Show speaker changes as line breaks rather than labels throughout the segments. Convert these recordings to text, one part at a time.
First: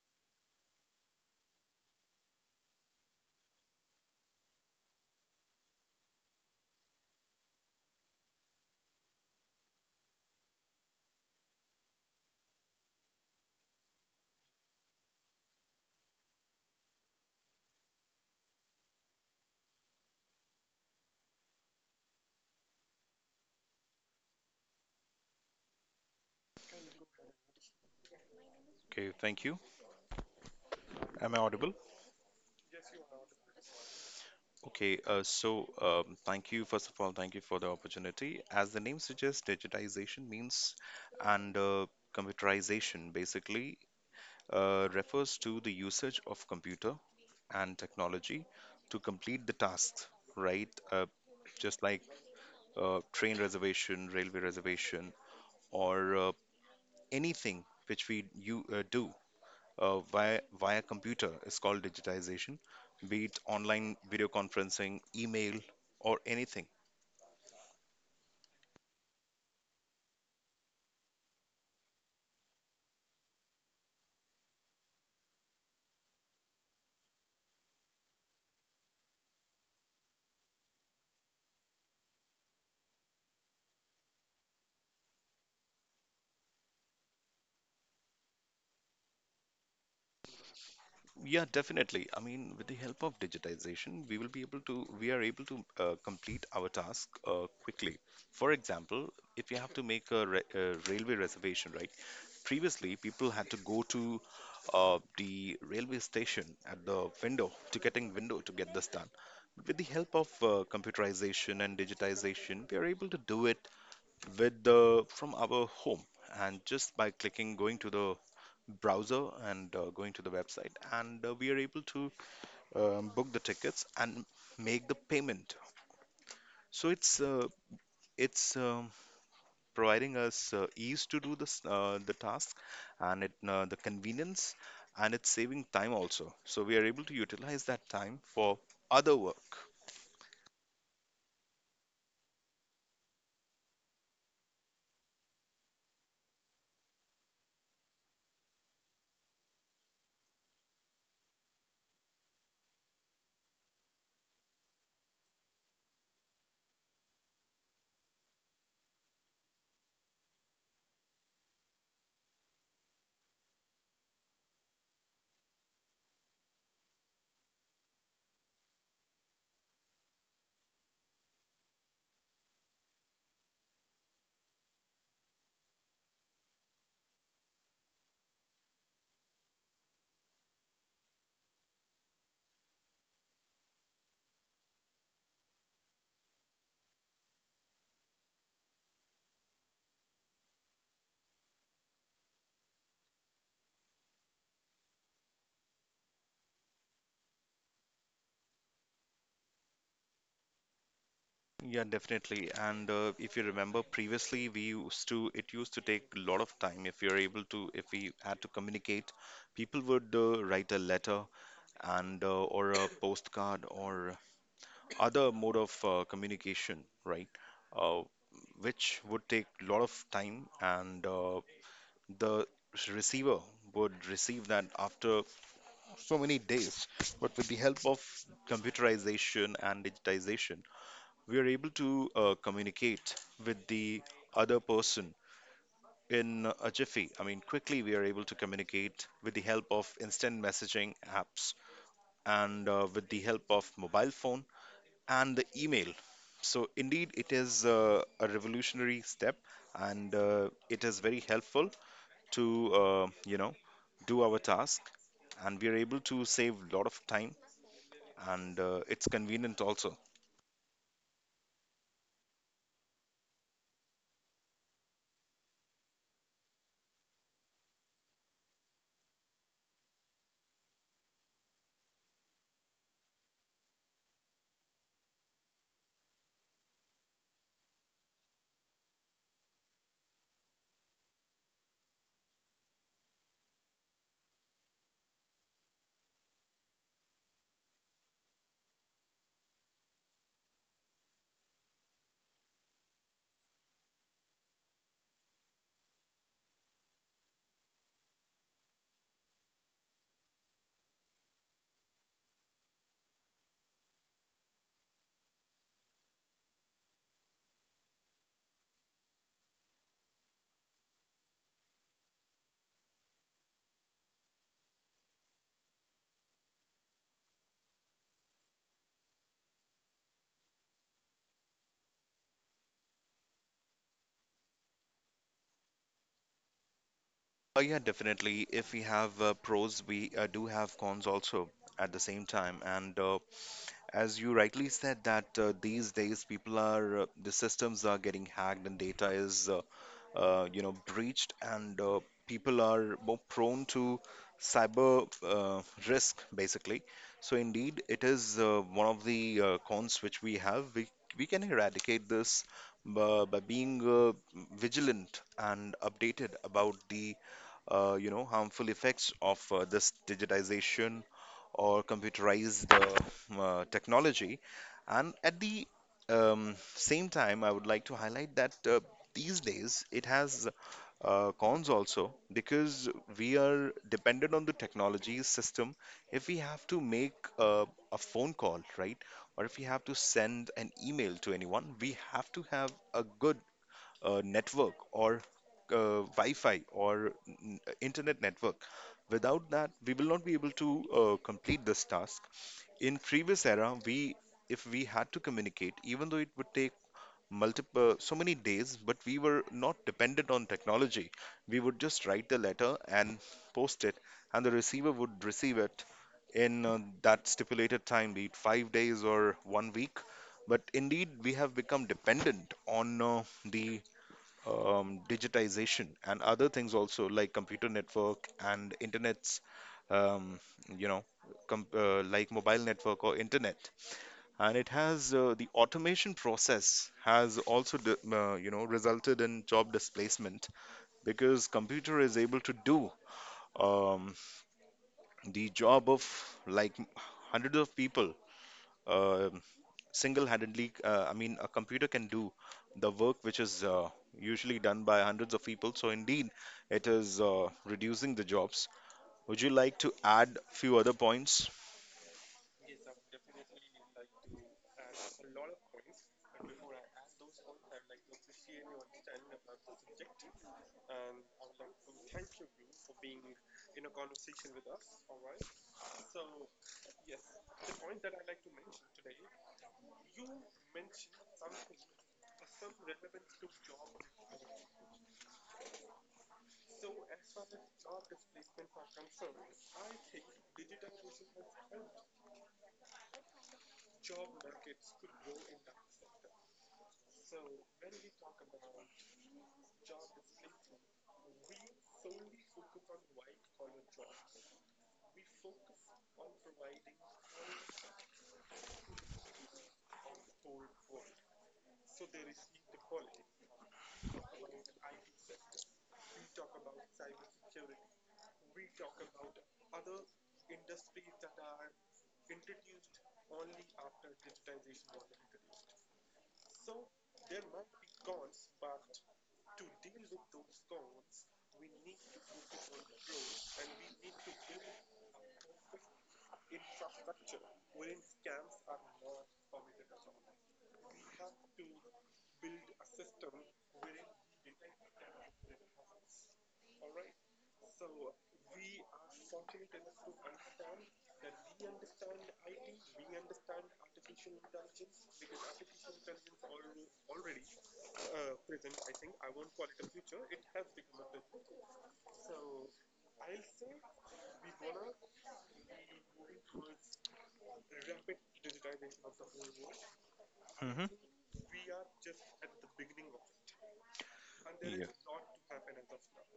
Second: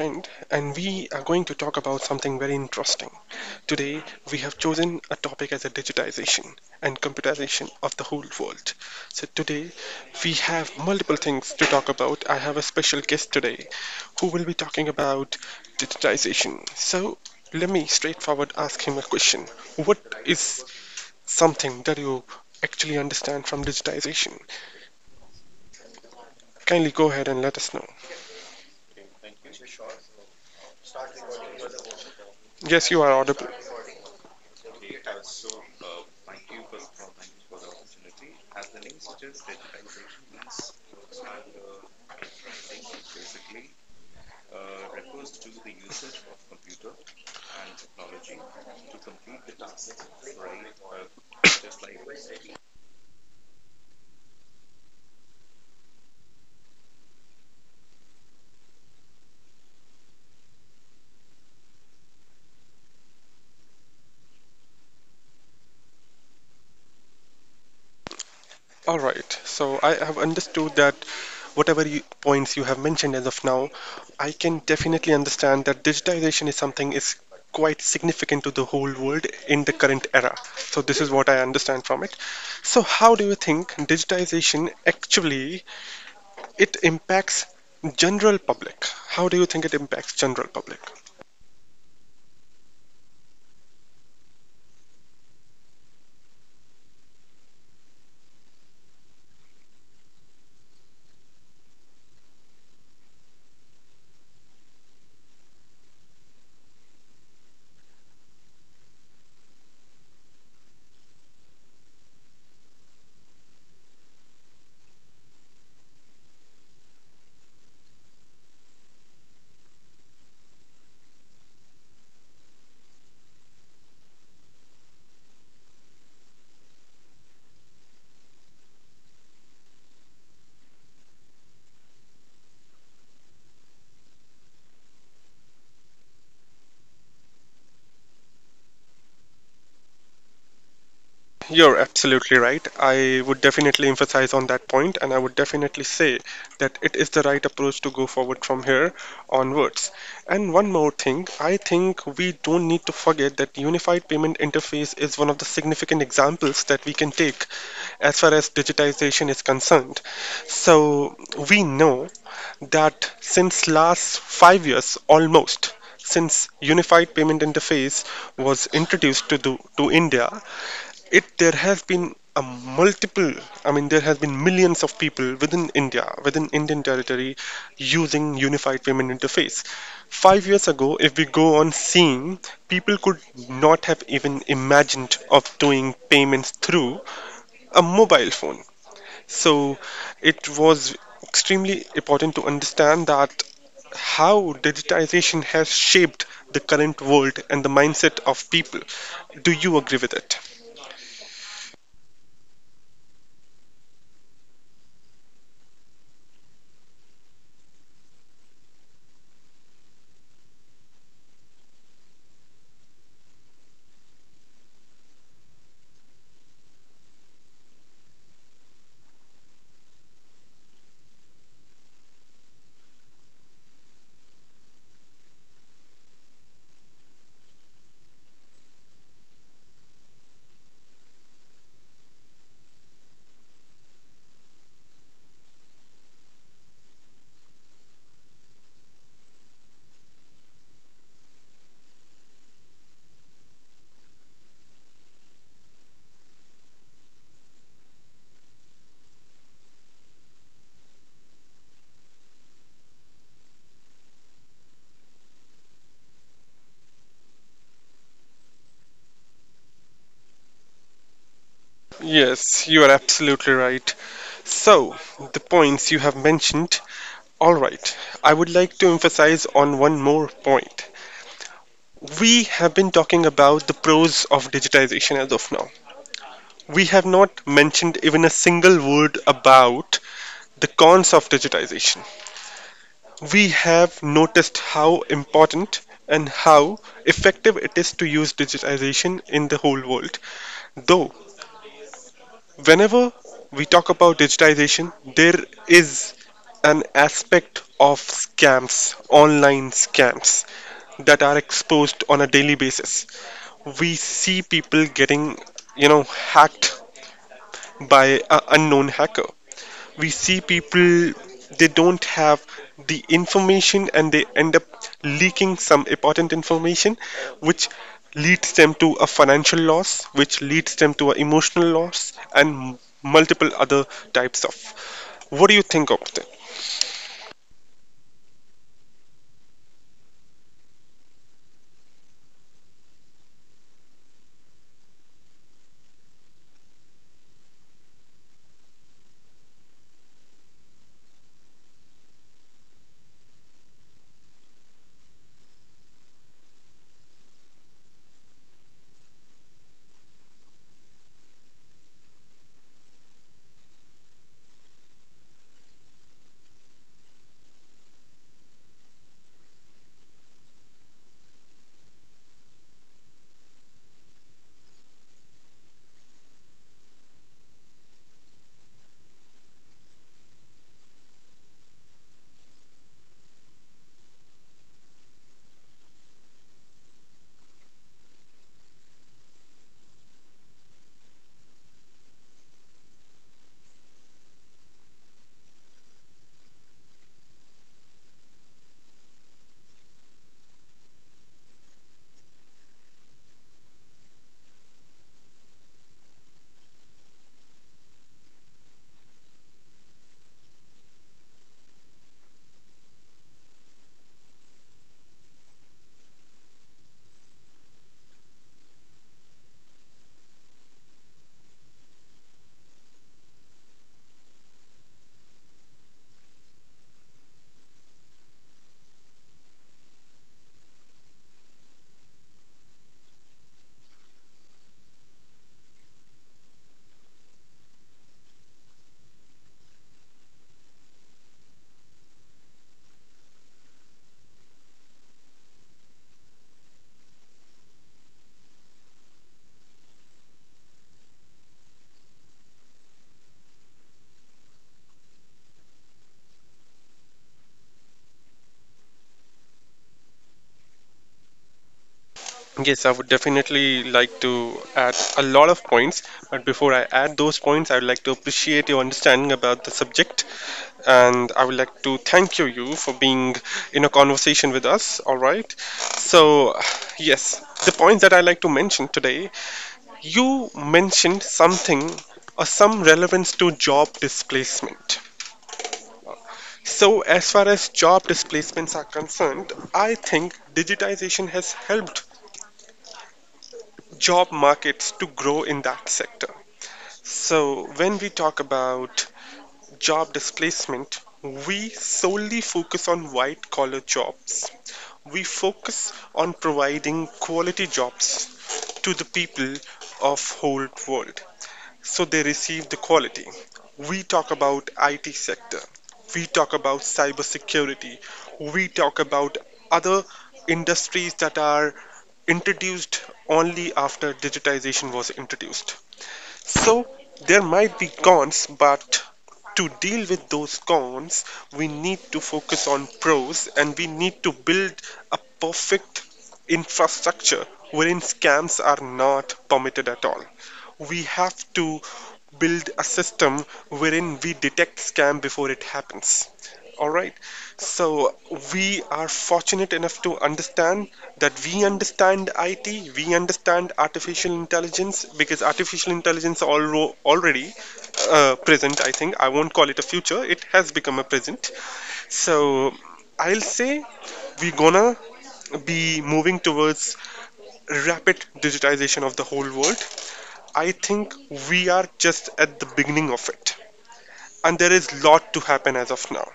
friend and we are going to talk about something very interesting. Today we have chosen a topic as a digitization and computerization of the whole world. So today we have multiple things to talk about. I have a special guest today who will be talking about digitization. So let me straightforward ask him a question. What is something that you actually understand from digitization? Kindly go ahead and let us know.
Okay, thank you. Am I audible?
Yes, you are audible.
Okay, thank you. First of all, thank you for the opportunity. As the name suggests, digitization means and computerization basically refers to the usage of computer and technology to complete the tasks, right? Just like train reservation, railway reservation, or anything which we you do via computer is called digitization, be it online video conferencing, email, or anything.
All right. So I have understood that whatever points you have mentioned as of now, I can definitely understand that digitization is quite significant to the whole world in the current era. So this is what I understand from it. So how do you think digitization actually it impacts general public? How do you think it impacts general public?
Yeah, definitely. I mean, with the help of digitization, we are able to complete our task quickly. For example, if you have to make a railway reservation, right? Previously, people had to go to the railway station at the window, ticketing window to get this done. But with the help of computerization and digitization, we are able to do it with the from our home and just by clicking going to the browser and going to the website, and we are able to book the tickets and make the payment. So it's providing us ease to do this the task and it the convenience, and it's saving time also, so we are able to utilize that time for other work.
You're absolutely right. I would definitely emphasize on that point, and I would definitely say that it is the right approach to go forward from here onwards. And one more thing, I think we don't need to forget that unified payment interface is one of the significant examples that we can take as far as digitization is concerned. So we know that since last 5 years almost, since unified payment interface was introduced to india, it there have been a multiple I mean there has been millions of people within indian territory using unified payment interface. 5 years ago, if we go on seeing, people could not have even imagined of doing payments through a mobile phone. So it was extremely important to understand that how digitization has shaped the current world and the mindset of people. Do you agree with it?
Yeah, definitely. And if you remember, previously it used to take a lot of time. If we had to communicate, people would write a letter and or a postcard, or other mode of communication, right? Uh, which would take a lot of time, and the receiver would receive that after so many days. But with the help of computerization and digitization, we are able to communicate with the other person in a jiffy. I mean, quickly we are able to communicate with the help of instant messaging apps and with the help of mobile phone and the email. So indeed, it is a revolutionary step, and it is very helpful to do our task. And we are able to save a lot of time, and it's convenient also.
Yes, you are absolutely right. So, the points you have mentioned. All right, I would like to emphasize on one more point. We have been talking about the pros of digitization as of now. We have not mentioned even a single word about the cons of digitization. We have noticed how important and how effective it is to use digitization in the whole world. Though, whenever we talk about digitization, there is an aspect of scams, online scams, that are exposed on a daily basis. We see people getting, you know, hacked by an unknown hacker. We see people, they don't have the information, and they end up leaking some important information which leads them to a financial loss, which leads them to an emotional loss and multiple other types of, what do you think of that?
Yeah, definitely. If we have pros, we do have cons also at the same time. And as you rightly said, that these days the systems are getting hacked and data is, breached, and people are more prone to cyber risk, basically. So indeed, it is one of the cons which we have. We can eradicate this by being vigilant and updated about the harmful effects of this digitization or computerized technology. And at the same time, I would like to highlight that these days it has cons also, because we are dependent on the technology system. If we have to make a phone call, right, or if we have to send an email to anyone, we have to have a good network, or Wi-Fi, or internet network. Without that, we will not be able to complete this task. In previous era, we if we had to communicate, even though it would take multiple so many days, but we were not dependent on technology. We would just write the letter and post it, and the receiver would receive it in that stipulated time, be it 5 days or one week. But indeed, we have become dependent on the digitization and other things also, like computer network and internets, um, you know like mobile network or internet. And it has the automation process has also resulted in job displacement, because computer is able to do um, the job of like hundreds of people uh, single-handedly. I mean, a computer can do the work which is usually done by hundreds of people. So indeed, it is reducing the jobs. Would you like to add few other points?
Yes, I would definitely like to add a lot of points, but before I add those points I would like to appreciate your understanding about the subject, and I would like to thank you for being in a conversation with us. All right. So, yes, the points that I like to mention today, you mentioned something or some relevance to job displacement. So, as far as job displacements are concerned, I think digitization has helped job markets to grow in that sector. So, when we talk about job displacement, we solely focus on white collar jobs. We focus on providing quality jobs to the people of whole world so they receive the quality. We talk about IT sector. We talk about cybersecurity. We talk about other industries that are introduced only after digitization was introduced. So there might be cons, but to deal with those cons, we need to focus on pros and we need to build a perfect infrastructure wherein scams are not permitted at all. We have to build a system wherein we detect scam before it happens. All right. So we are fortunate enough to understand that, we understand it, we understand artificial intelligence, because artificial intelligence already present. I think I won't call it a future, it has become a present. So I'll say we're gonna be moving towards rapid digitization of the whole world. I
Hmm.
think we are just at the beginning of it, and there
Yeah.
is lot to happen as of now.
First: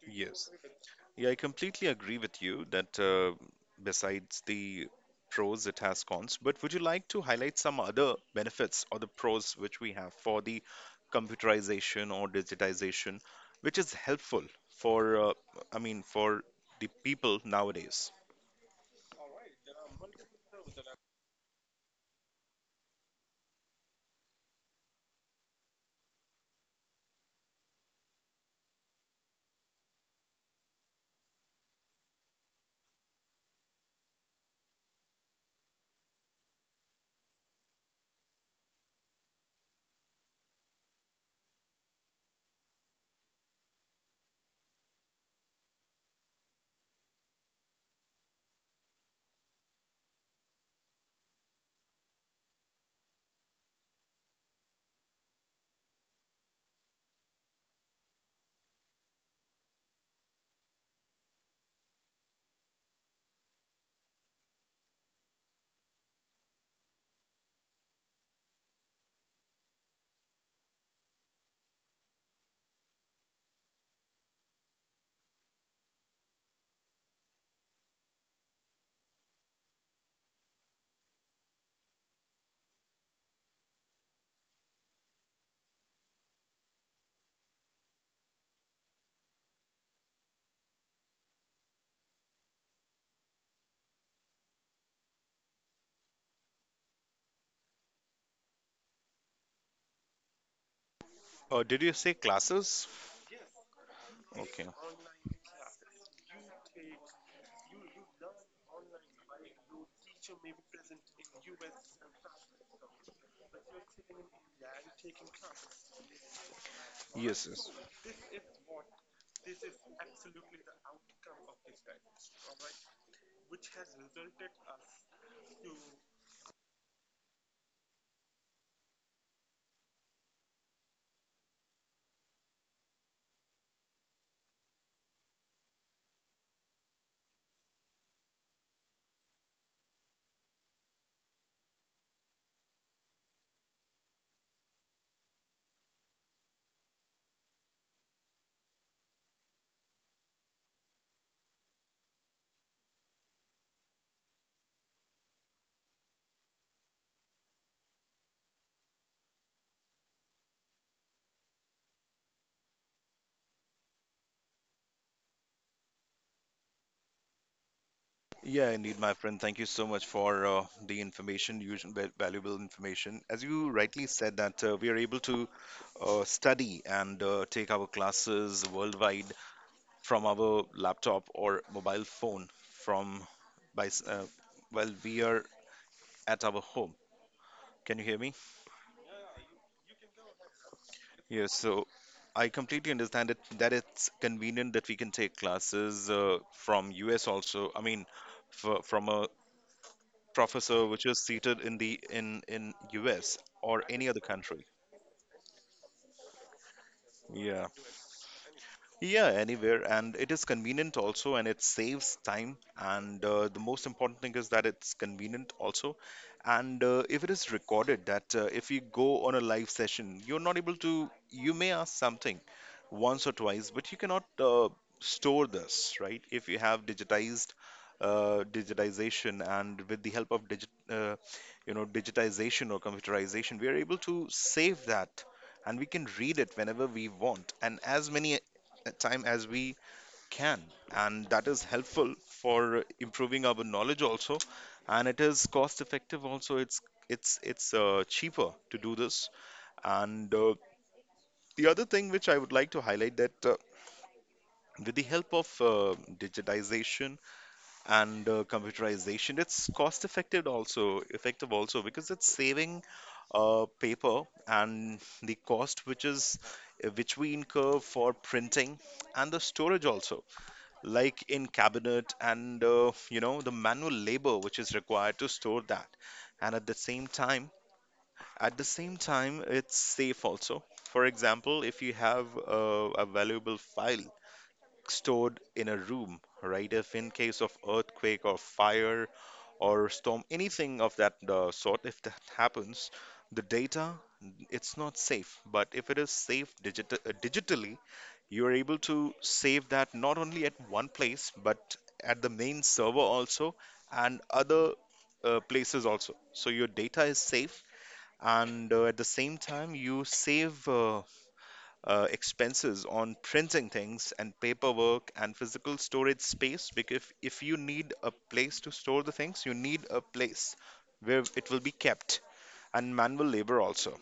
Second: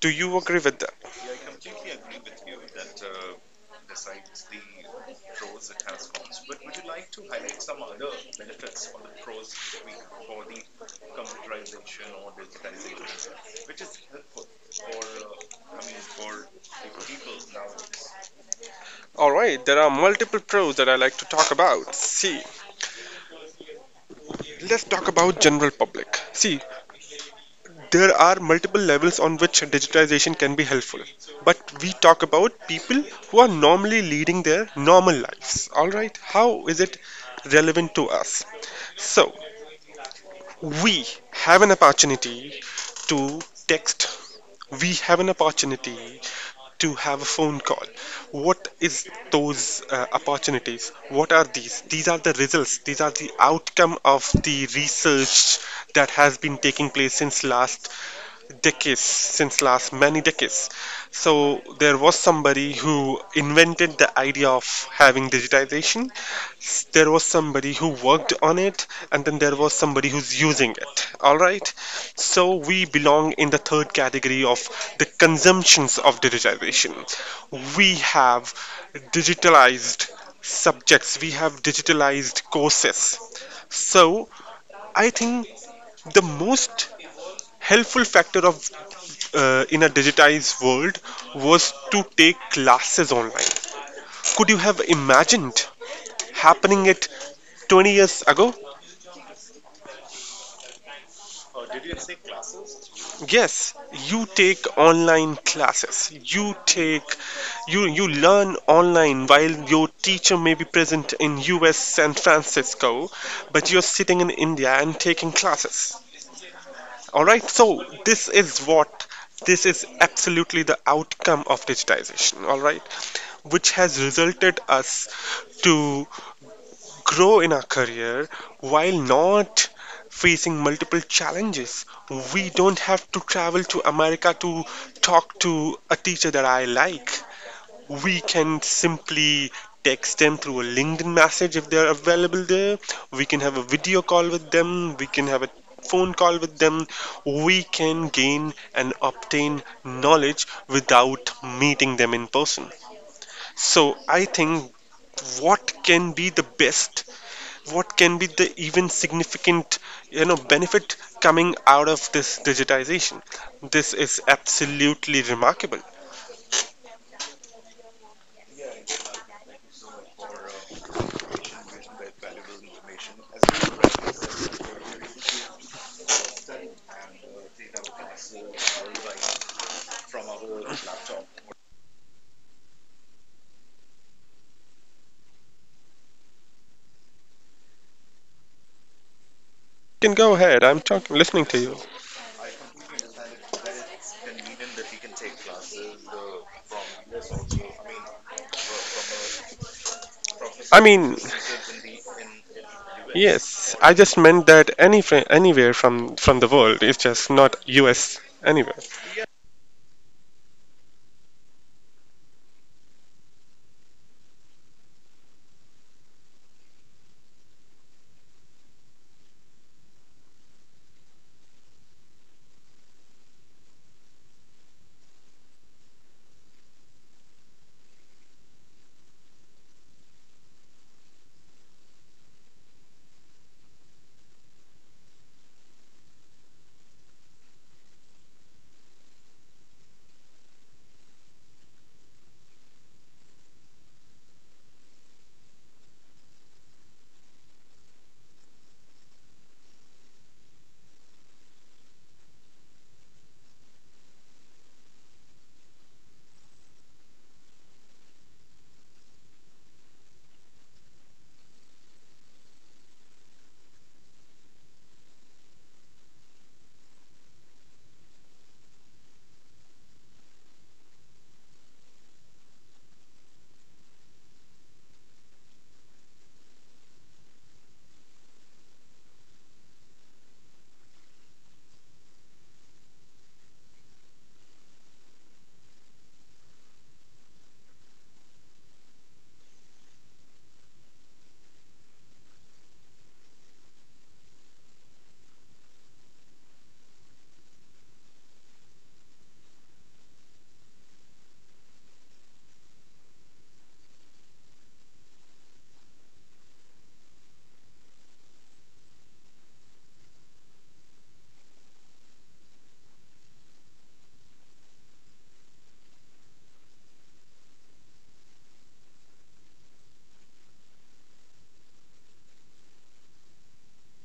Do you
Yes.
agree with that?
Yeah, I completely agree with you that besides the pros, it has cons. But would you like to highlight some other benefits or the pros which we have for the computerization or digitization, which is helpful for, uh, I mean, for the people nowadays?
All right, there are multiple pros that I like to talk about. See, let's talk about general public. See, there are multiple levels on which digitization can be helpful, but we talk about people who are normally leading their normal lives. All right, how is it relevant to us? So, we have an opportunity to text. We have an opportunity to have a phone call. What is those opportunities? What are these? These are the results. These are the outcome of the research that has been taking place since last decades, since last many decades. So there was somebody who invented the idea of having digitization. There was somebody who worked on it, and then there was somebody who's using it. All right, so we belong in the third category of the consumptions of digitization. We have digitalized subjects, we have digitalized courses. So I think the most helpful factor of in a digitized world was to take classes online. Could you have imagined happening it 20 years ago?
Or did you say classes?
Yes, you
Okay.
take online classes. You take, you learn online while your teacher may be present in US San Francisco, but you're sitting in India and taking classes. All right,
Yes, yes.
so this is absolutely the outcome of digitization, all right, which has resulted us to grow in our career while not facing multiple challenges. We don't have to travel to America to talk to a teacher that I like, we can simply text them through a LinkedIn message if they are available there. We can have a video call with them. We can have a phone call with them. We can gain and obtain knowledge without meeting them in person. So I think, what can be the best, what can be the even significant, you know, benefit coming out of this digitization. This is absolutely remarkable.
Yeah, indeed, my friend. Thank you so much for the information, usual valuable information. As you rightly said, that we are able to study and take our classes worldwide from our laptop or mobile phone from by s- uh, while we are at our home. Can you hear me?
You can go ahead. I'm talking, listening
Yeah,
to you.
so I completely understand it that it's convenient that we can take classes from US also. I mean, f from a
I
professor which
mean,
is seated in the in US
yes,
or
I
any
just
other
meant
country.
that any anywhere from the world. It's just not
Yeah.
US anywhere.
Yeah, anywhere, and it is convenient also, and it saves time, and the most important thing is that it's convenient also. And if it is recorded, that if you go on a live session, you're not able to you may ask something once or twice, but you cannot store this, right? If you have digitized digitization, and with the help of digitization or computerization, we are able to save that, and we can read it whenever we want and as many a time as we can. And that is helpful for improving our knowledge also, and it is cost effective also. It's cheaper to do this. And the other thing which I would like to highlight, that with the help of digitization and computerization, it's cost effective also, because it's saving paper and the cost which we incur for printing, and the storage also, like in cabinet, and the manual labor which is required to store that. And at the same time, it's safe also. For example, if you have a valuable file stored in a room, right? If in case of earthquake or fire or storm, anything of that sort, if that happens, the data, it's not safe. But if it is safe digitally, you're able to save that not only at one place, but at the main server also, and other places also. So your data is safe, and at the same time you save. Expenses on printing things and paperwork and physical storage space, because if you need a place to store the things, you need a place where it will be kept, and manual labor also.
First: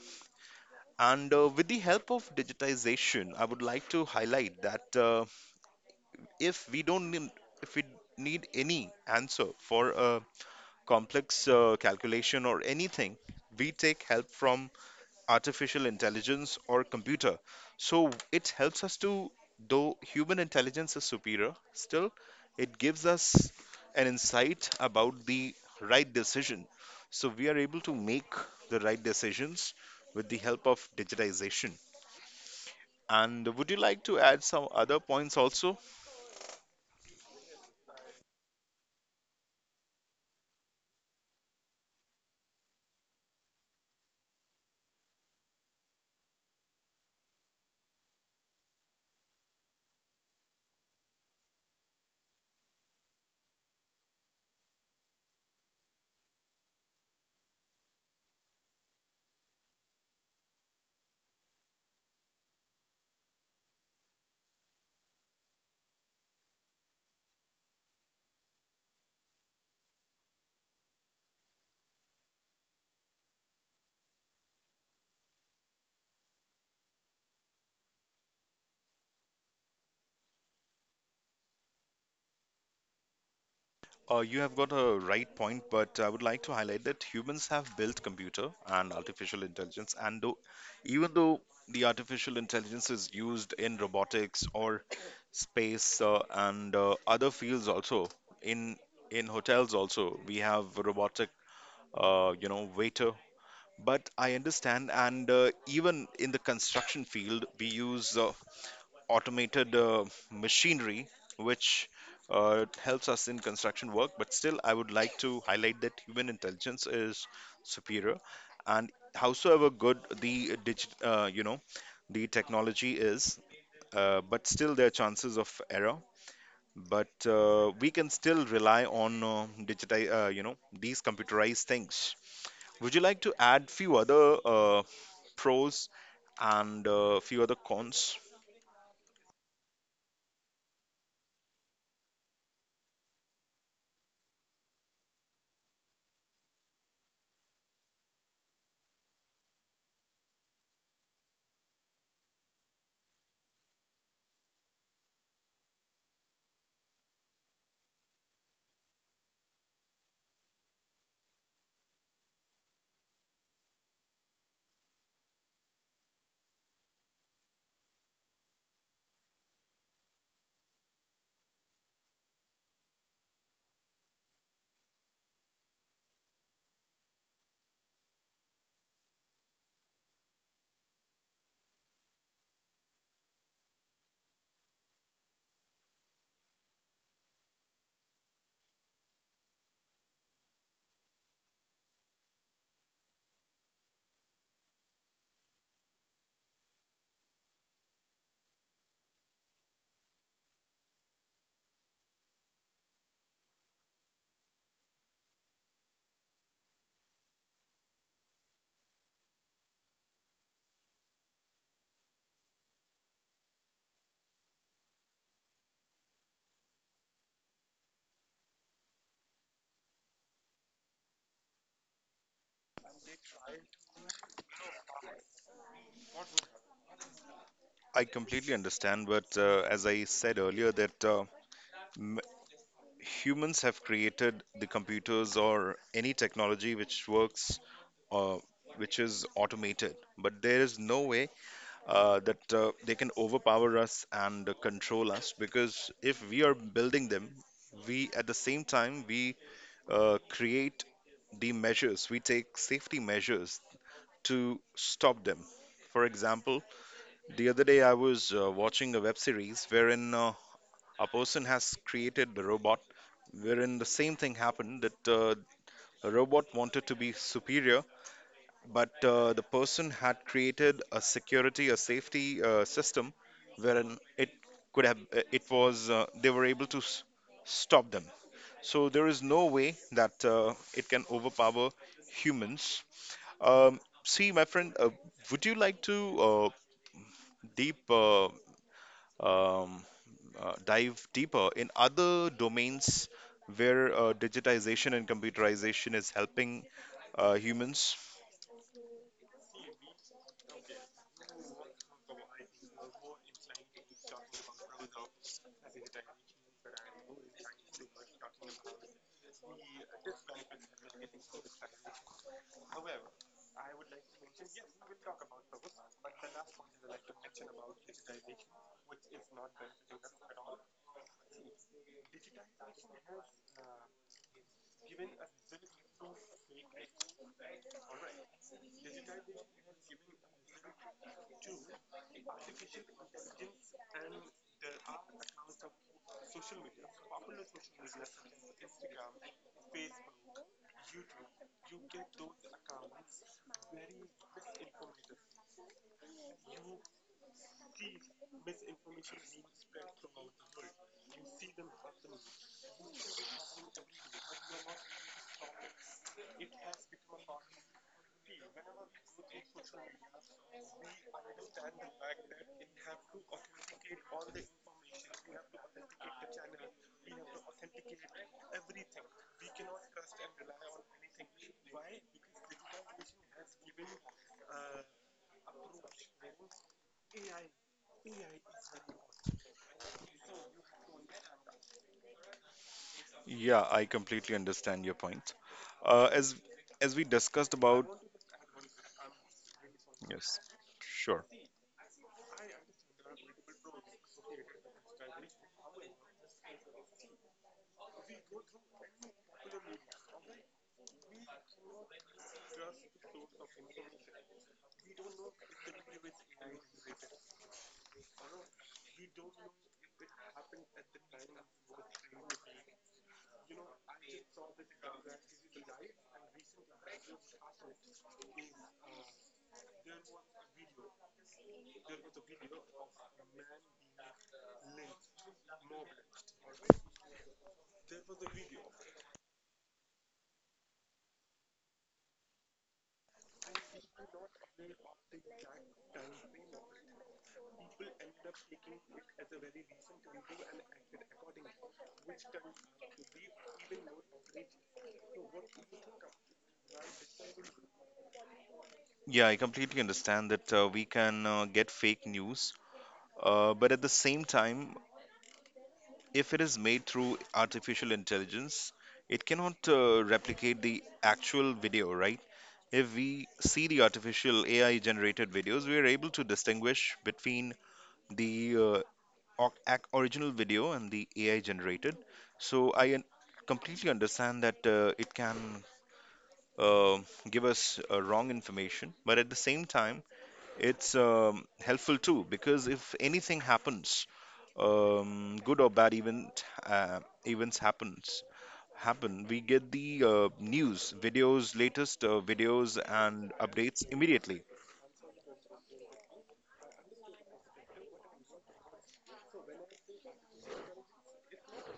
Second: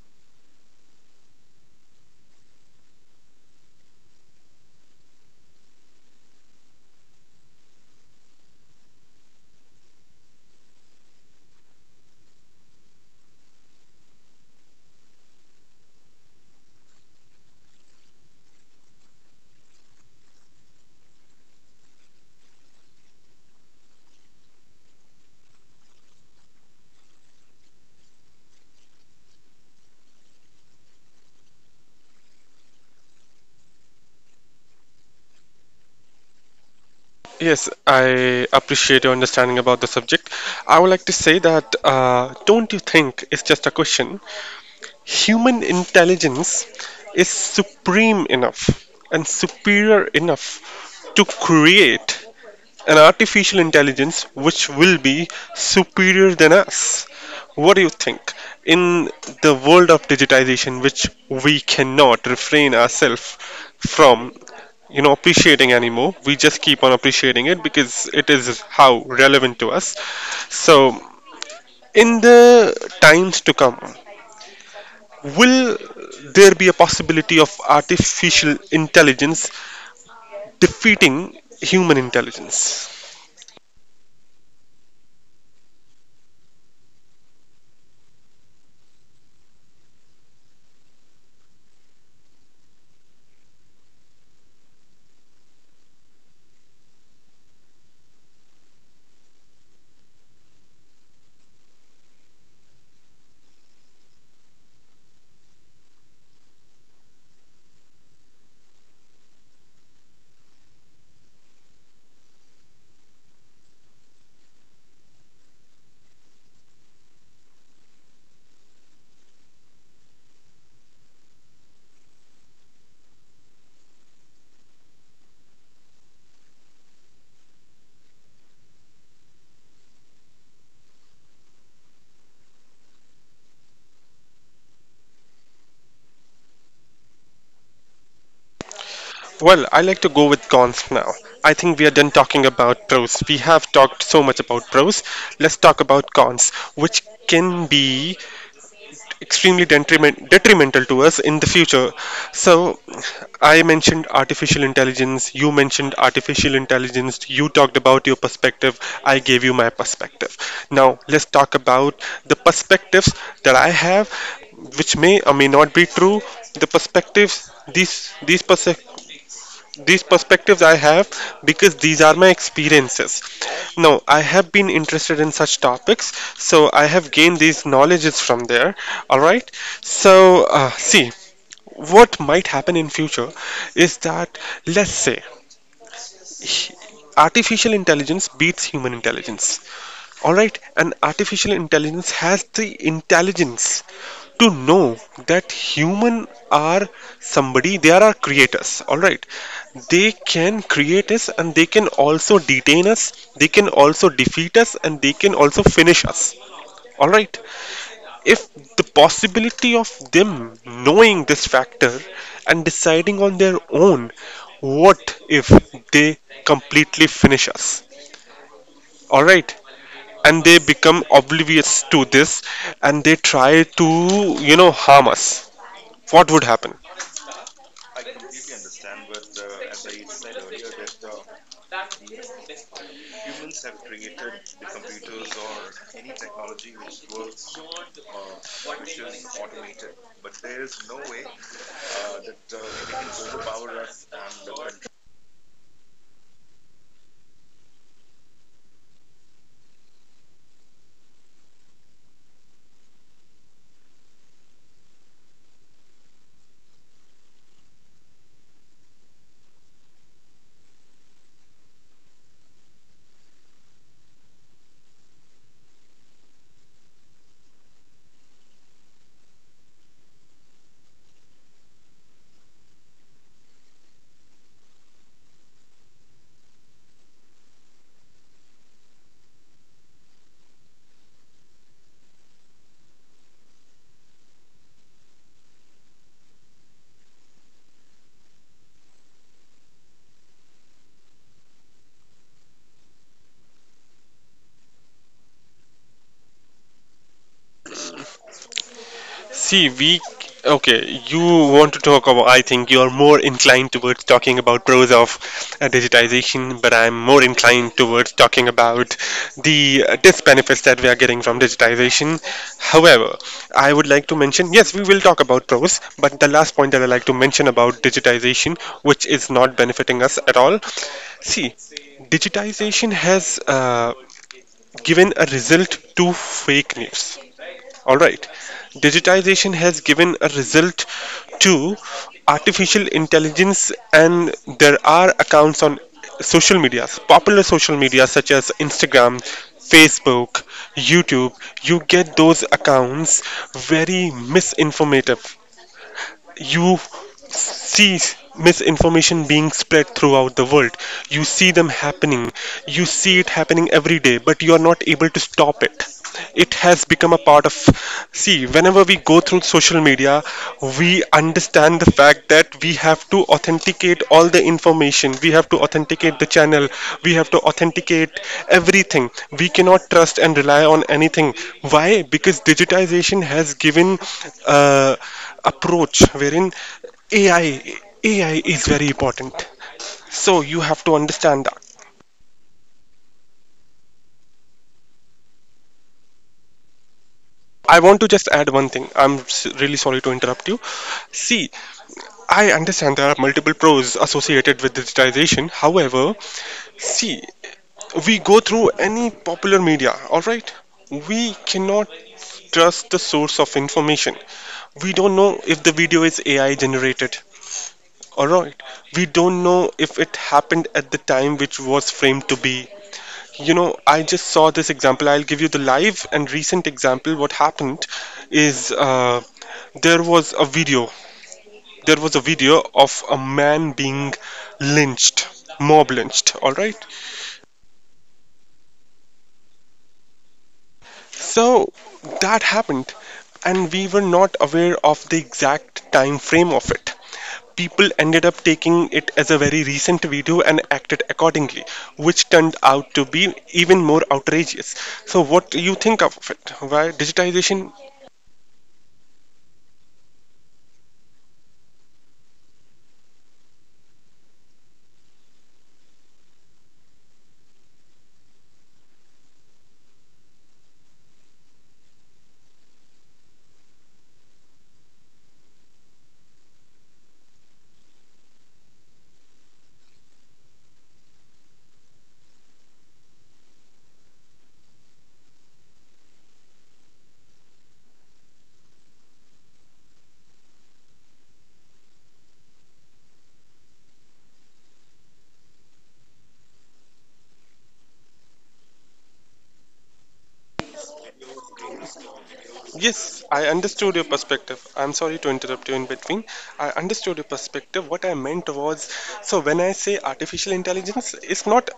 And with the help of digitization, I would like to highlight that if we don't need, if we need any answer for a complex calculation or anything, we take help from artificial intelligence or computer. So it helps us to, though human intelligence is superior, still it gives us an insight about the right decision. So we are able to make the right decisions with the help of digitization. And would you like to add some other points also?
Yes, I appreciate your understanding about the subject. I would like to say that don't you think it's just a question? Human intelligence is supreme enough and superior enough to create an artificial intelligence which will be superior than us. What do you think? In the world of digitization, which we cannot refrain ourselves from, you know, appreciating anymore, we just keep on appreciating it because it is how relevant to us. So, in the times to come, will there be a possibility of artificial intelligence defeating human intelligence?
You have got a right point, but I would like to highlight that humans have built computer and artificial intelligence, even though the artificial intelligence is used in robotics or space, and other fields also, in in hotels also we have waiter. But I understand. And even in the construction field, we use automated machinery which helps us in construction work, but still, I would like to highlight that human intelligence is superior, and howsoever good the digit, you know, the technology is, but still there are chances of error. But we can still rely on these computerized things. Would you like to add few other pros and few other cons?
Well, I like to go with cons now. I think we are done talking about pros. We have talked so much about pros. Let's talk about cons, which can be extremely detrimental to us in the future. So, I mentioned artificial intelligence, you mentioned artificial intelligence, you talked about your perspective, I gave you my perspective. Now, let's talk about the perspectives that I have, which may or may not be true. The perspectives, these perspectives I have because these are my experiences. Now, I have been interested in such topics, so I have gained these knowledges from there. All right. So, see, what might happen in future is that, let's say, artificial intelligence beats human intelligence. Alright, an artificial intelligence has the intelligence to know that human are somebody, they are our creators. Alright, they can create us and they can also detain us, they can also defeat us, and they can also finish us. Alright, if the possibility of them knowing this factor and deciding on their own, what if they completely finish us? Alright, and they become oblivious to this and they try to, you know, harm us. What would happen?
I completely understand, but as I said earlier, m- humans have created the computers or any technology which works, uh, which is automated. But there is no way that they can overpower us and control us, because if we are building them, we at the same time we create the measures, we take safety measures to stop them. For example, the other day I was watching a web series wherein a person has created the robot, wherein the same thing happened, that a robot wanted to be superior, but the person had created a safety system wherein it could have it was they were able to stop them. So there is no way that it can overpower humans. um, See, my friend, would you like to uh, deep um, dive deeper in other domains where digitization and computerization is helping humans?
See, we okay. You want to talk about? I think you are more inclined towards talking about pros of digitization, but I'm more inclined towards talking about the disbenefits that we are getting from digitization. However, I would like to mention, yes, we will talk about pros, but the last point that I like to mention about digitization, which is not benefiting us at all. See, digitization has given a result to fake news, all right. Digitization has given a result to artificial intelligence, and there are accounts on social medias, popular social media such as Instagram, Facebook, YouTube. You get those accounts very misinformative. You sees misinformation being spread throughout the world. You see them happening. You see it happening every day, but you are not able to stop it. It has become a part of. See, whenever we go through social media, we understand the fact that we have to authenticate all the information. We have to authenticate the channel. We have to authenticate everything. We cannot trust and rely on anything. Why? Because digitization has given uh, approach wherein AI, AI is very important. So you have to understand that.
Yeah, I completely understand your point. Uh, as as we discussed
I
about,
want to just add one thing. I'm really sorry to
yes,
interrupt you.
sure.
See, I understand there are multiple pros associated with digitization. However, see, we go through any popular media, all right? We cannot trust the source of information. We don't know if the video is AI generated, all right? We don't know if it happened at the time which was framed to be. You know, I just saw this example. I'll give you the live and recent example. What happened is there was a video. There was a video of a man being lynched, mob lynched. All right. So that happened, and we were not aware of the exact time frame of it. People ended up taking it as a very recent video and acted accordingly, which turned out to be even more outrageous. So, what do you think of it? Why digitization?
Yeah, I completely understand that we can get fake news, but at the same time, if it is made through artificial intelligence, it cannot replicate the actual video, right? If we see the artificial AI generated videos, we are able to distinguish between the original video and the AI generated. So completely understand that it can uh, give us wrong information, but at the same time, it's helpful too, because if anything happens, good or bad events happen, we get the news, videos, latest videos
Yes,
and
I
updates
understood your
immediately.
perspective. I'm sorry to interrupt you in between. I understood your perspective. What I meant was, so when I say artificial intelligence, it's not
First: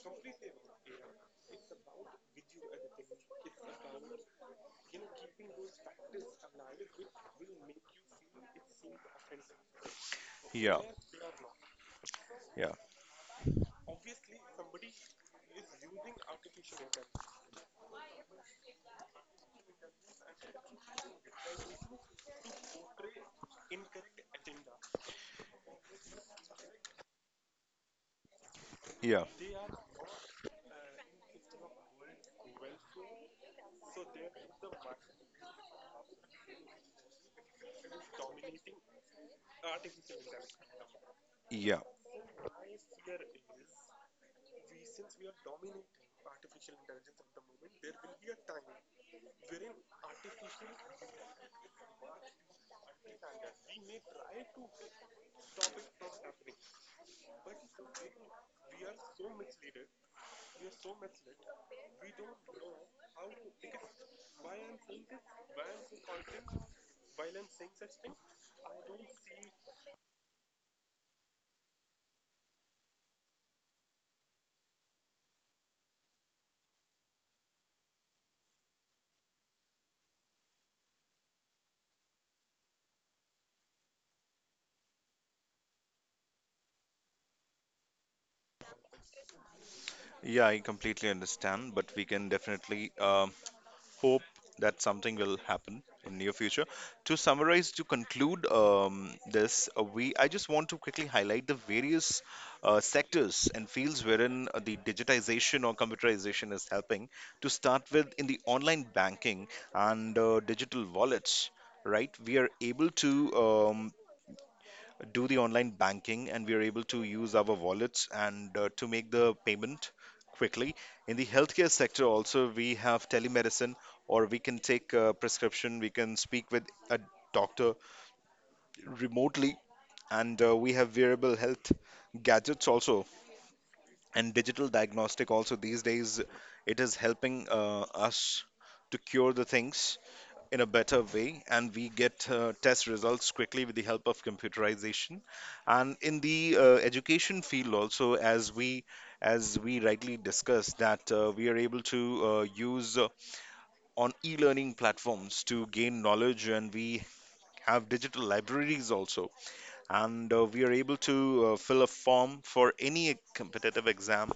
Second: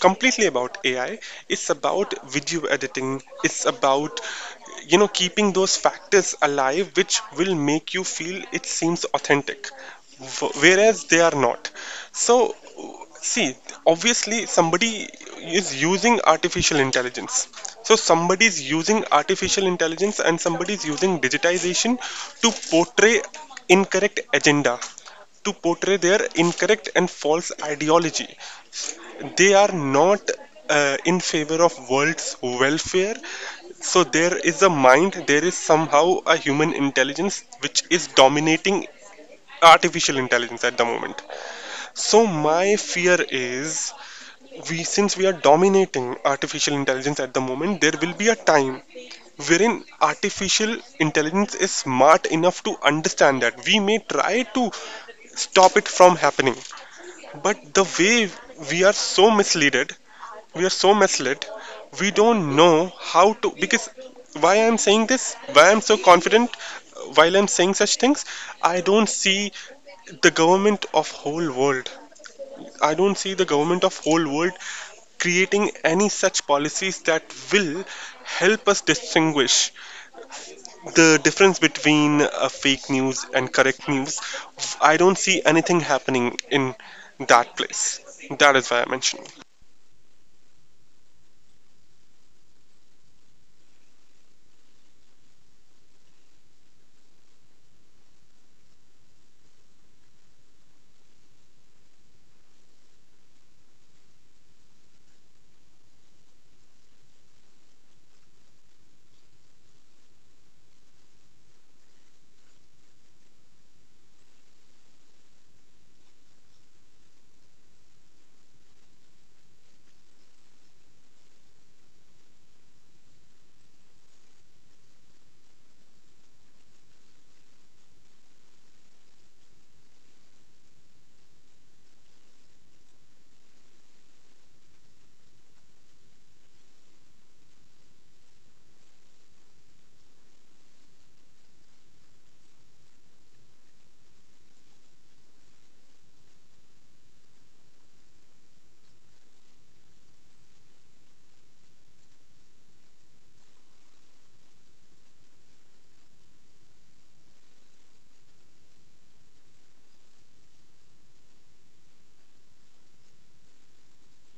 completely about AI. It's about video editing. It's about, you know, keeping those factors alive, which will make you feel it seems authentic
Yeah,
whereas they are not. So,
yeah,
see, obviously, somebody is using artificial intelligence. So, somebody is using artificial intelligence and somebody is using digitization to portray incorrect agenda, to portray their incorrect and false ideology.
yeah,
They are not in favor of world's welfare. So there is a mind, there is somehow a human intelligence which is dominating artificial intelligence at the moment,
yeah,
so my fear is, we, since we are dominating artificial intelligence at the moment, there will be a time wherein artificial intelligence is smart enough to understand that we may try to stop it from happening. But the way we are so misleaded, we are so misled. We don't know how to, because why I'm saying this, why I'm so confident while I'm saying such things, I don't see the government of whole world. I don't see the government of whole world creating any such policies that will help us distinguish the difference between fake news and correct news. I don't see anything happening in that place. That is why I mentioned.
yeah. I completely understand, but we can definitely hope that something will happen in near future. To summarize, to conclude this, we I just want to quickly highlight the various sectors and fields wherein the digitization or computerization is helping. To start with, in the online banking and digital wallets. Right, we are able to do the online banking, and we are able to use our wallets and to make the payment quickly. In the healthcare sector, also, we have telemedicine, or we can take a prescription, we can speak with a doctor remotely, and we have wearable health gadgets also, and digital diagnostic also. These days, it is helping us to cure the things in a better way, and we get test results quickly with the help of computerization. And in the education field also, as we rightly discussed that we are able to use on e-learning platforms to gain knowledge, and we have digital libraries also. And we are able to fill a form for any competitive exam,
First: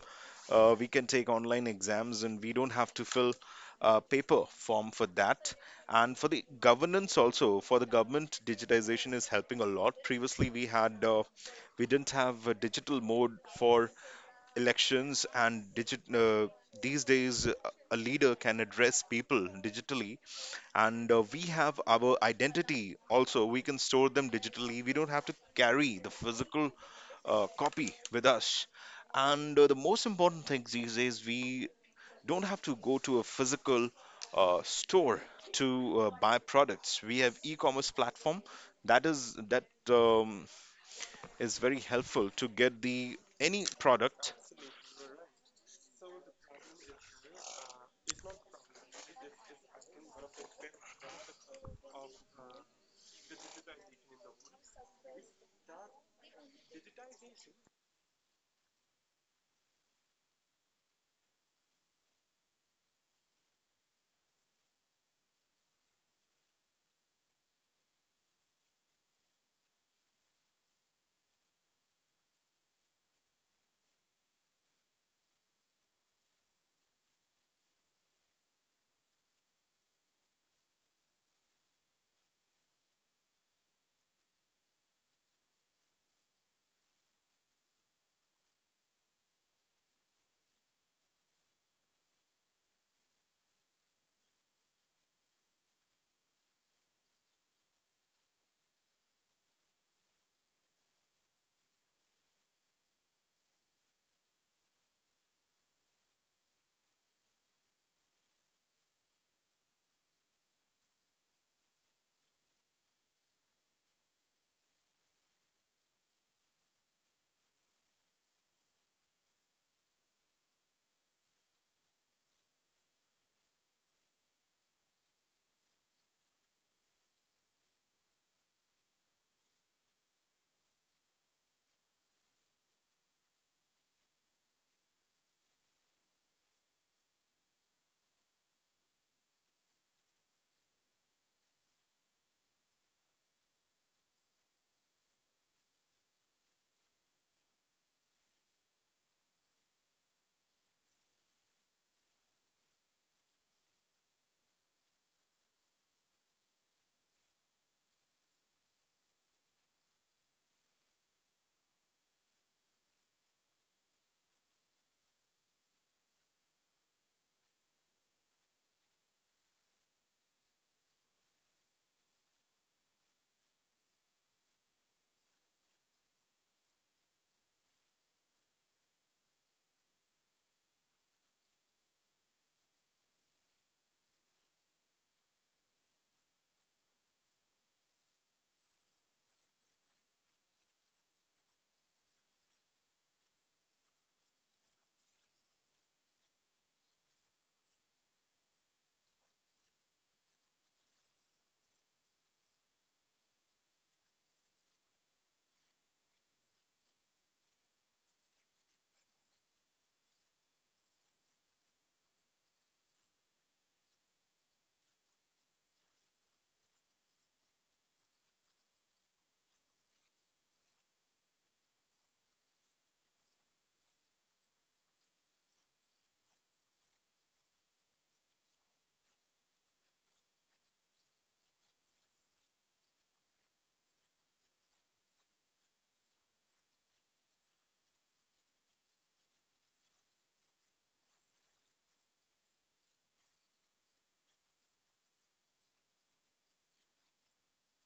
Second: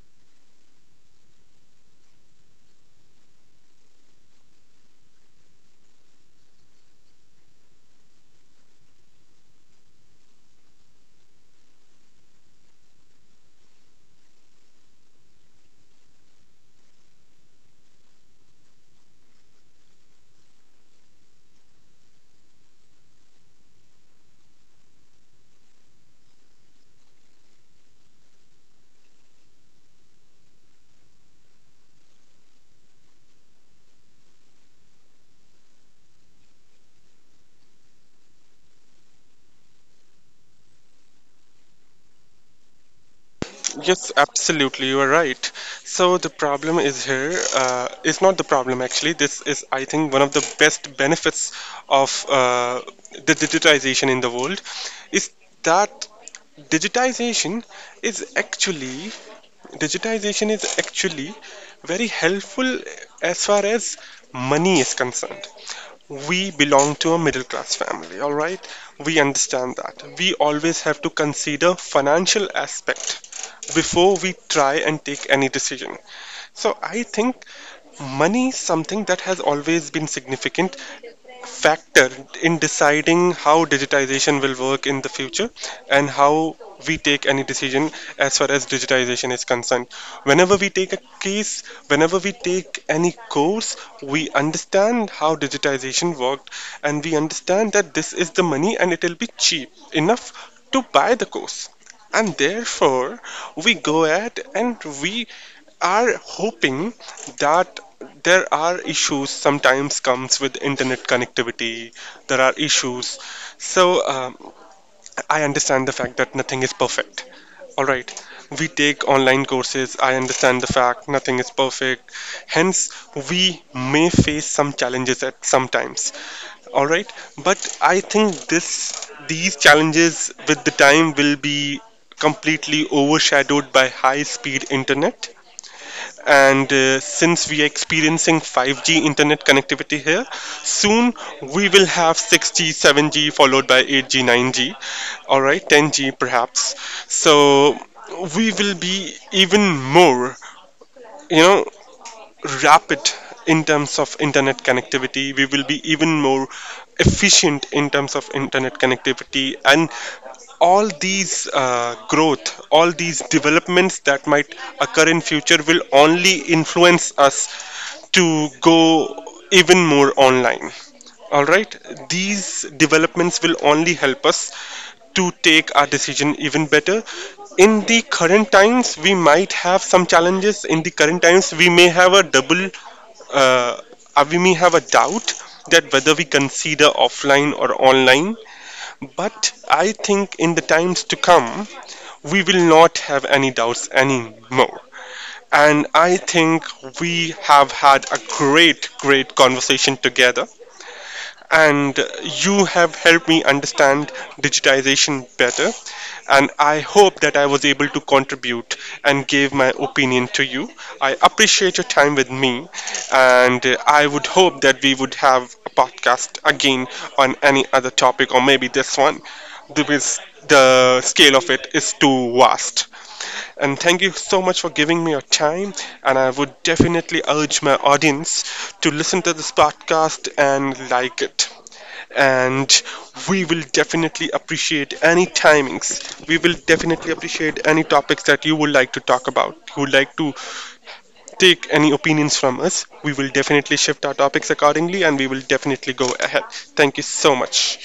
we can take online exams, and we don't have to fill a paper form for that. And for the governance also, for the government, digitization is helping a lot. Previously, we didn't have a digital mode for elections and digit these days, a leader can address people digitally. And we have our identity also, we can store them digitally, we don't have to carry the physical copy with us. And the most important thing these days, we don't have to go to a physical store to buy products. We have e-commerce platform that um, is very helpful to get the any
Yes,
product.
absolutely, you are right. So the problem is here, is not the problem actually. This is, I think, one of the best benefits of the digitization in the world is that digitization is actually digitization is actually very helpful as far as money is concerned. We belong to a middle class family, all right? We understand that. We always have to consider financial aspect before we try and take any decision. So I think money is something that has always been significant factor in deciding how digitization will work in the future and how we take any decision as far as digitization is concerned. Whenever we take a case, whenever we take any course, we understand how digitization worked, and we understand that this is the money and it will be cheap enough to buy the course, and therefore we go ahead and we are hoping that there are issues sometimes comes with internet connectivity, there are issues. So I understand the fact that nothing is perfect, all right, we take online courses, I understand the fact nothing is perfect, hence we may face some challenges at sometimes, all right, but I think this these challenges with the time will be completely overshadowed by high speed internet. And since we are experiencing 5G internet connectivity here, soon we will have 6G, 7G, followed by 8G, 9G, all right, 10G perhaps. So we will be even more, you know, rapid in terms of internet connectivity. We will be even more efficient in terms of internet connectivity, and all these growth, all these developments that might occur in future will only influence us to go even more online. All right, these developments will only help us to take our decision even better. In the current times, we might have some challenges. In the current times, uh, we may have a doubt that whether we consider offline or online. But I think in the times to come, we will not have any doubts anymore. And I think we have had a great, great conversation together, and you have helped me understand digitization better. And I hope that I was able to contribute and gave my opinion to you. I appreciate your time with me, and I would hope that we would have a podcast again on any other topic, or maybe this one, because the scale of it is too vast. And thank you so much for giving me your time. And I would definitely urge my audience to listen to this podcast and like it, and we will definitely appreciate any timings. We will definitely appreciate any topics that you would like to talk about. You would like to take any opinions from us. We will definitely shift our topics accordingly and we will definitely go ahead. Thank you so much.